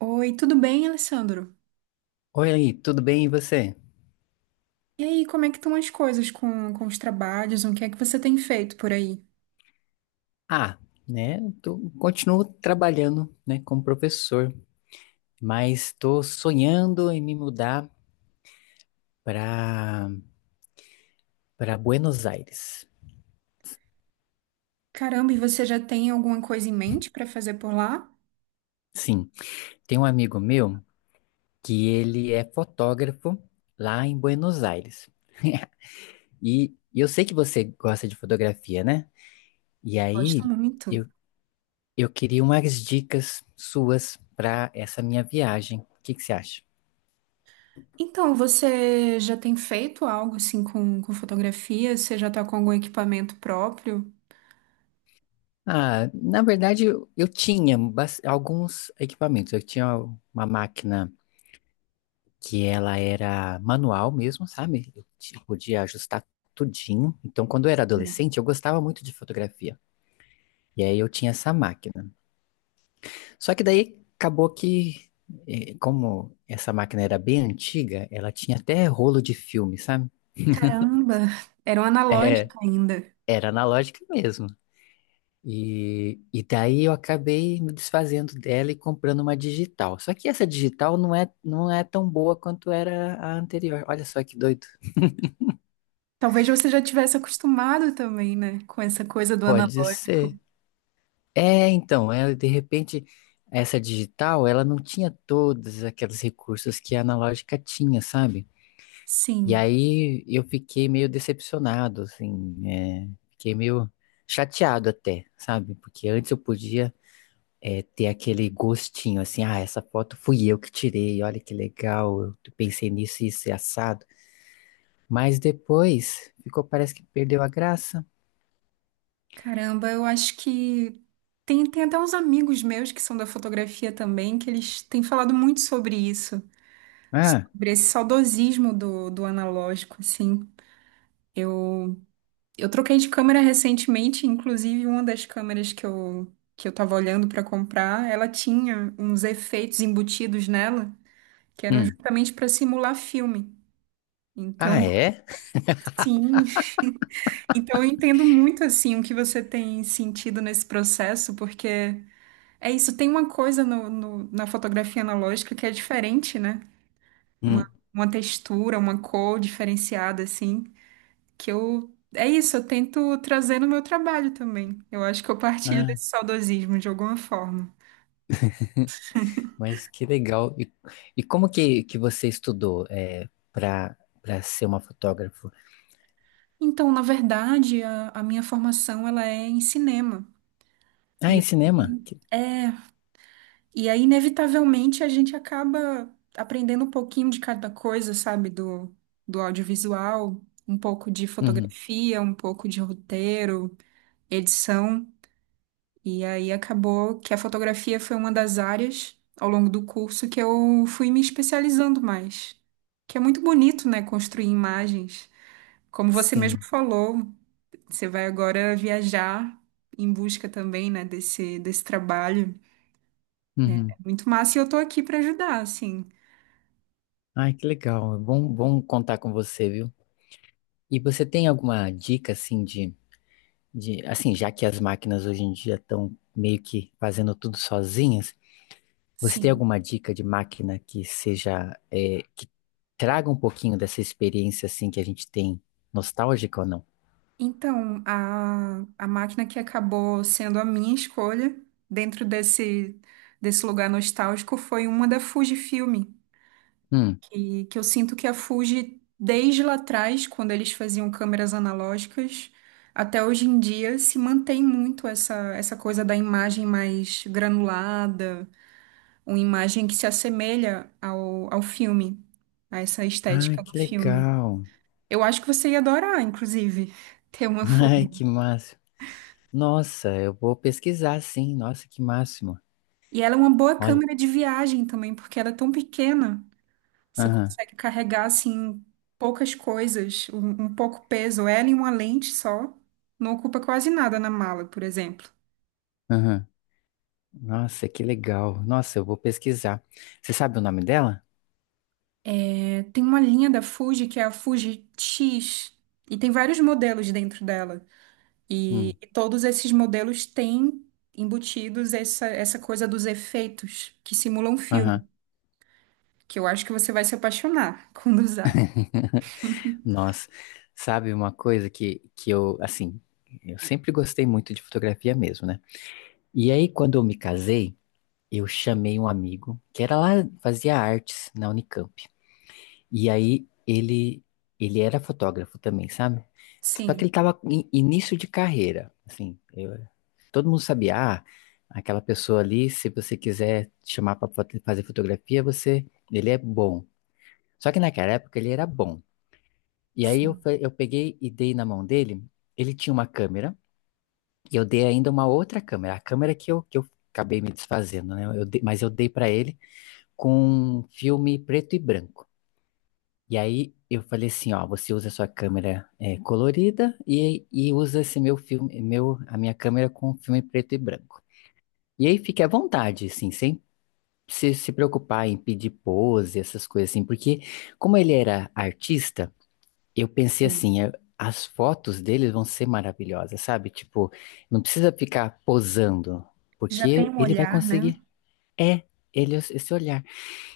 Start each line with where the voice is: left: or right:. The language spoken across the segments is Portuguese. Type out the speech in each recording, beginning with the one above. right: Oi, tudo bem, Alessandro?
left: Oi, aí, tudo bem e você?
right: E aí, como é que estão as coisas com os trabalhos? O que é que você tem feito por aí?
left: Ah, né, tô, continuo trabalhando, né, como professor, mas estou sonhando em me mudar para para Buenos Aires.
right: Caramba, e você já tem alguma coisa em mente para fazer por lá?
left: Sim, tem um amigo meu que ele é fotógrafo lá em Buenos Aires. E, e eu sei que você gosta de fotografia, né? E aí
right: Gosto muito.
left: eu, eu queria umas dicas suas para essa minha viagem. O que que você acha?
right: Então, você já tem feito algo assim com fotografia? Você já está com algum equipamento próprio?
left: Ah, na verdade, eu tinha alguns equipamentos. Eu tinha uma máquina que ela era manual mesmo, sabe? Podia ajustar tudinho. Então, quando eu era adolescente, eu gostava muito de fotografia. E aí eu tinha essa máquina. Só que daí acabou que, como essa máquina era bem antiga, ela tinha até rolo de filme, sabe?
right: Caramba, era um
left: É,
right: analógico ainda.
left: era analógica mesmo. E daí eu acabei me desfazendo dela e comprando uma digital. Só que essa digital não é tão boa quanto era a anterior. Olha só que doido.
right: Talvez você já tivesse acostumado também, né, com essa coisa do
left: Pode
right: analógico.
left: ser. É, então, é, de repente, essa digital, ela não tinha todos aqueles recursos que a analógica tinha, sabe? E
right: Sim.
left: aí eu fiquei meio decepcionado, assim, é, fiquei meio chateado até, sabe? Porque antes eu podia é, ter aquele gostinho assim, ah, essa foto fui eu que tirei, olha que legal, eu pensei nisso e isso é assado. Mas depois ficou, parece que perdeu a graça.
right: Caramba, eu acho que tem até uns amigos meus que são da fotografia também, que eles têm falado muito sobre isso,
left: Ah,
right: sobre esse saudosismo do analógico, assim. Eu, eu troquei de câmera recentemente, inclusive uma das câmeras que eu tava olhando para comprar, ela tinha uns efeitos embutidos nela, que eram
left: hum.
right: justamente para simular filme.
left: Ah,
right: Então,
left: é?
right: sim, então eu entendo muito assim o que você tem sentido nesse processo, porque é isso, tem uma coisa na fotografia analógica que é diferente, né? Uma,
left: Hum.
right: uma textura, uma cor diferenciada, assim, que eu. É isso, eu tento trazer no meu trabalho também. Eu acho que eu partilho
left: Ah,
right: desse saudosismo de alguma forma.
left: mas que legal. E como que você estudou é, para ser uma fotógrafa?
right: Então, na verdade, a minha formação ela é em cinema.
left: Ah,
right: E
left: em cinema?
right: aí,
left: Que-
right: é. E aí, inevitavelmente, a gente acaba aprendendo um pouquinho de cada coisa, sabe? Do audiovisual, um pouco de
left: Uhum.
right: fotografia, um pouco de roteiro, edição. E aí acabou que a fotografia foi uma das áreas ao longo do curso que eu fui me especializando mais. Que é muito bonito, né? Construir imagens. Como você mesmo
left: Sim.
right: falou, você vai agora viajar em busca também, né? Desse trabalho. É
left: Uhum.
right: Muito massa, e eu tô aqui para ajudar, assim.
left: Ai, que legal. É bom, bom contar com você, viu? E você tem alguma dica assim de, assim, já que as máquinas hoje em dia estão meio que fazendo tudo sozinhas, você tem
right: Sim.
left: alguma dica de máquina que seja, é, que traga um pouquinho dessa experiência assim que a gente tem, nostálgica ou não?
right: Então, a máquina que acabou sendo a minha escolha dentro desse lugar nostálgico foi uma da Fujifilm,
left: Hum.
right: que eu sinto que a Fuji, desde lá atrás, quando eles faziam câmeras analógicas, até hoje em dia, se mantém muito essa coisa da imagem mais granulada, uma imagem que se assemelha ao filme, a essa
left: Ai,
right: estética do
left: que
right: filme.
left: legal.
right: Eu acho que você ia adorar, inclusive, ter uma
left: Ai,
right: Fuji.
left: que máximo. Nossa, eu vou pesquisar sim. Nossa, que máximo.
right: E ela é uma boa
left: Olha.
right: câmera de viagem também, porque ela é tão pequena. Você
left: Aham,
right: consegue carregar, assim, poucas coisas, um pouco peso. Ela e uma lente só. Não ocupa quase nada na mala, por exemplo.
left: aham. Nossa, que legal. Nossa, eu vou pesquisar. Você sabe o nome dela?
right: É, tem uma linha da Fuji que é a Fuji X. E tem vários modelos dentro dela. E,
left: Hum.
right: e todos esses modelos têm embutidos essa coisa dos efeitos que simulam filme.
left: Aham.
right: Que eu acho que você vai se apaixonar quando usar.
left: Nossa, sabe uma coisa que eu, assim, eu sempre gostei muito de fotografia mesmo, né? E aí, quando eu me casei, eu chamei um amigo que era lá, fazia artes na Unicamp. E aí, ele era fotógrafo também, sabe? Só que
right: Sim.
left: ele tava em início de carreira, assim, todo mundo sabia, ah, aquela pessoa ali, se você quiser chamar para fazer fotografia, você, ele é bom. Só que naquela época ele era bom. E aí eu,
right: Sim.
left: eu peguei e dei na mão dele. Ele tinha uma câmera e eu dei ainda uma outra câmera, a câmera que eu acabei me desfazendo, né? Mas eu dei pra ele com um filme preto e branco. E aí eu falei assim, ó, você usa a sua câmera é, colorida e usa esse meu filme, meu, a minha câmera com filme preto e branco. E aí fique à vontade, assim, sem se preocupar em pedir pose, essas coisas assim, porque como ele era artista. Eu pensei
right: Sim.
left: assim, é, as fotos deles vão ser maravilhosas, sabe? Tipo, não precisa ficar posando,
right: Já tem
left: porque
right: um
left: ele vai
right: olhar, né?
left: conseguir. É, ele é esse olhar.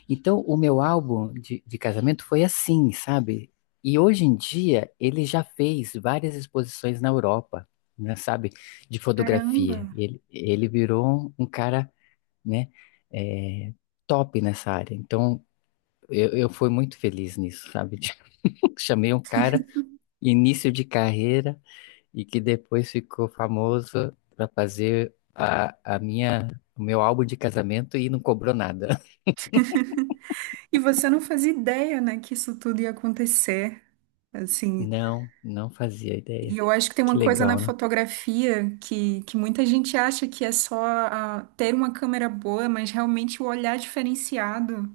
left: Então, o meu álbum de casamento foi assim, sabe? E hoje em dia, ele já fez várias exposições na Europa, né, sabe? De
right: Caramba!
left: fotografia. Ele virou um, um cara, né? é, top nessa área. Então, eu fui muito feliz nisso, sabe? Chamei um cara início de carreira e que depois ficou famoso para fazer a minha, o meu álbum de casamento e não cobrou nada.
right: E você não fazia ideia, né, que isso tudo ia acontecer, assim.
left: Não, não fazia
right: E
left: ideia.
right: eu acho que tem
left: Que
right: uma coisa na
left: legal, né?
right: fotografia que muita gente acha que é só ah, ter uma câmera boa, mas realmente o olhar diferenciado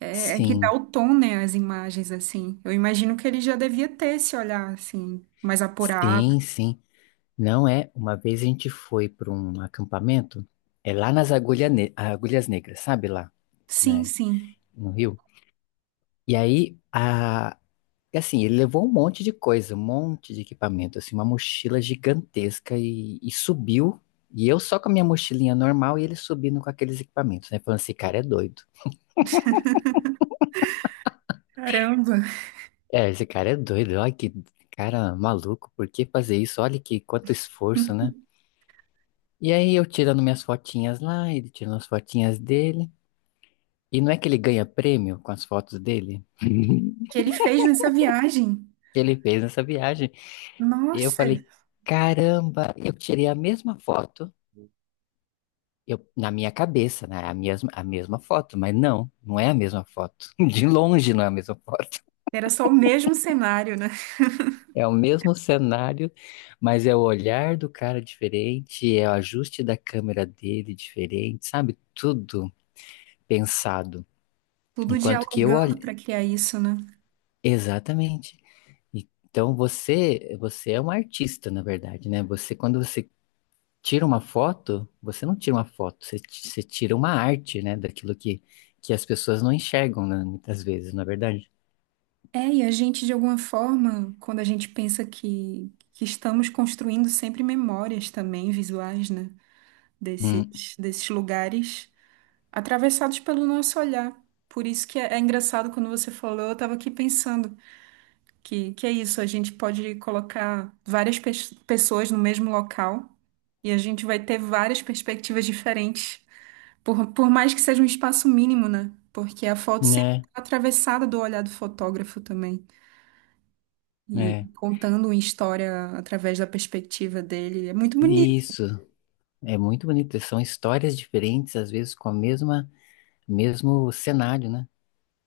right: é, é que dá
left: Sim,
right: o tom, né, às imagens, assim. Eu imagino que ele já devia ter esse olhar, assim, mais apurado.
left: sim, sim. Não é? Uma vez a gente foi para um acampamento, é lá nas Agulhas Negras, sabe lá,
right: Sim,
left: né?
right: sim.
left: No Rio. E aí a. E assim, ele levou um monte de coisa, um monte de equipamento, assim, uma mochila gigantesca e subiu. E eu só com a minha mochilinha normal e ele subindo com aqueles equipamentos, né? Falando, esse cara é doido.
right: Caramba!
left: É, esse cara é doido, olha que cara maluco, por que fazer isso? Olha que quanto esforço, né? E aí eu tirando minhas fotinhas lá, ele tirando as fotinhas dele. E não é que ele ganha prêmio com as fotos dele?
right: Que ele fez nessa viagem.
left: Que ele fez nessa viagem. E eu
right: Nossa!
left: falei, caramba, eu tirei a mesma foto. Eu, na minha cabeça, né? é a mesma foto, mas não, não é a mesma foto. De longe não é a mesma foto.
right: Era só o mesmo cenário, né?
left: É o mesmo cenário, mas é o olhar do cara diferente, é o ajuste da câmera dele diferente, sabe? Tudo pensado.
right: Tudo
left: Enquanto que eu
right: dialogando
left: olho.
right: para criar isso, né?
left: Exatamente. Então você, você é um artista, na verdade, né? Você, quando você tira uma foto, você não tira uma foto, você, você tira uma arte, né? Daquilo que as pessoas não enxergam, né? Muitas vezes, na verdade.
right: É, e a gente, de alguma forma, quando a gente pensa que estamos construindo sempre memórias também visuais, né?
left: Hum,
right: Desses lugares, atravessados pelo nosso olhar. Por isso que é, é engraçado quando você falou, eu estava aqui pensando que é isso, a gente pode colocar pessoas no mesmo local e a gente vai ter várias perspectivas diferentes, por mais que seja um espaço mínimo, né? Porque a foto sempre
left: né?
right: está atravessada do olhar do fotógrafo também. E
left: É.
right: contando uma história através da perspectiva dele. É muito bonito.
left: Isso. É muito bonito. São histórias diferentes, às vezes com a mesma, mesmo cenário, né?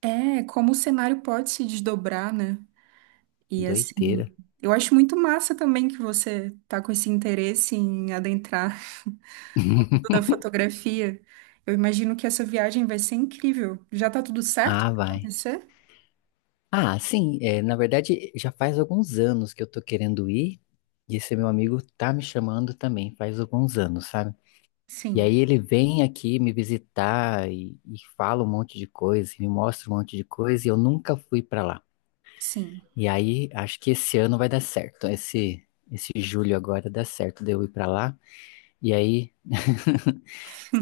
right: É, como o cenário pode se desdobrar, né? E assim,
left: Doideira.
right: eu acho muito massa também que você tá com esse interesse em adentrar o mundo da fotografia. Eu imagino que essa viagem vai ser incrível. Já tá tudo certo
left: Ah,
right: pra
left: vai.
right: acontecer?
left: Ah, sim, é, na verdade já faz alguns anos que eu tô querendo ir, e esse meu amigo tá me chamando também, faz alguns anos, sabe? E
right: Sim,
left: aí ele vem aqui me visitar e fala um monte de coisa, e me mostra um monte de coisa, e eu nunca fui pra lá.
right: sim.
left: E aí, acho que esse ano vai dar certo. Esse julho agora dá certo de eu ir pra lá e aí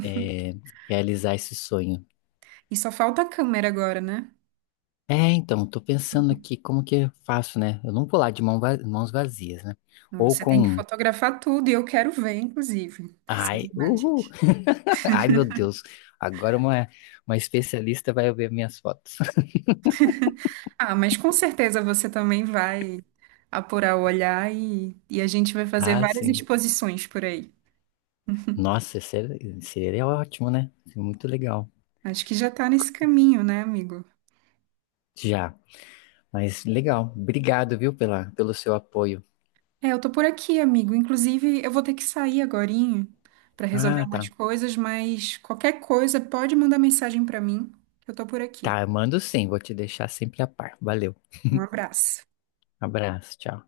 left: é, realizar esse sonho.
right: E só falta a câmera agora, né?
left: É, então, tô pensando aqui como que eu faço, né? Eu não vou lá de mãos vazias, né? Ou
right: Você
left: com.
right: tem que
left: Um,
right: fotografar tudo e eu quero ver, inclusive, essas
left: ai, uhul!
right: imagens.
left: Ai, meu Deus! Agora uma especialista vai ver minhas fotos.
right: Ah, mas com certeza você também vai apurar o olhar e a gente vai fazer
left: Ah,
right: várias
left: sim.
right: exposições por aí.
left: Nossa, seria ótimo, né? Seria muito legal.
right: Acho que já tá nesse caminho, né, amigo?
left: Já, mas legal. Obrigado, viu, pela, pelo seu apoio.
right: É, eu tô por aqui, amigo. Inclusive, eu vou ter que sair agorinho para resolver
left: Ah,
right: umas
left: tá.
right: coisas, mas qualquer coisa pode mandar mensagem para mim, que eu tô por aqui.
left: Tá, eu mando sim, vou te deixar sempre a par. Valeu,
right: Um abraço.
left: abraço, tchau.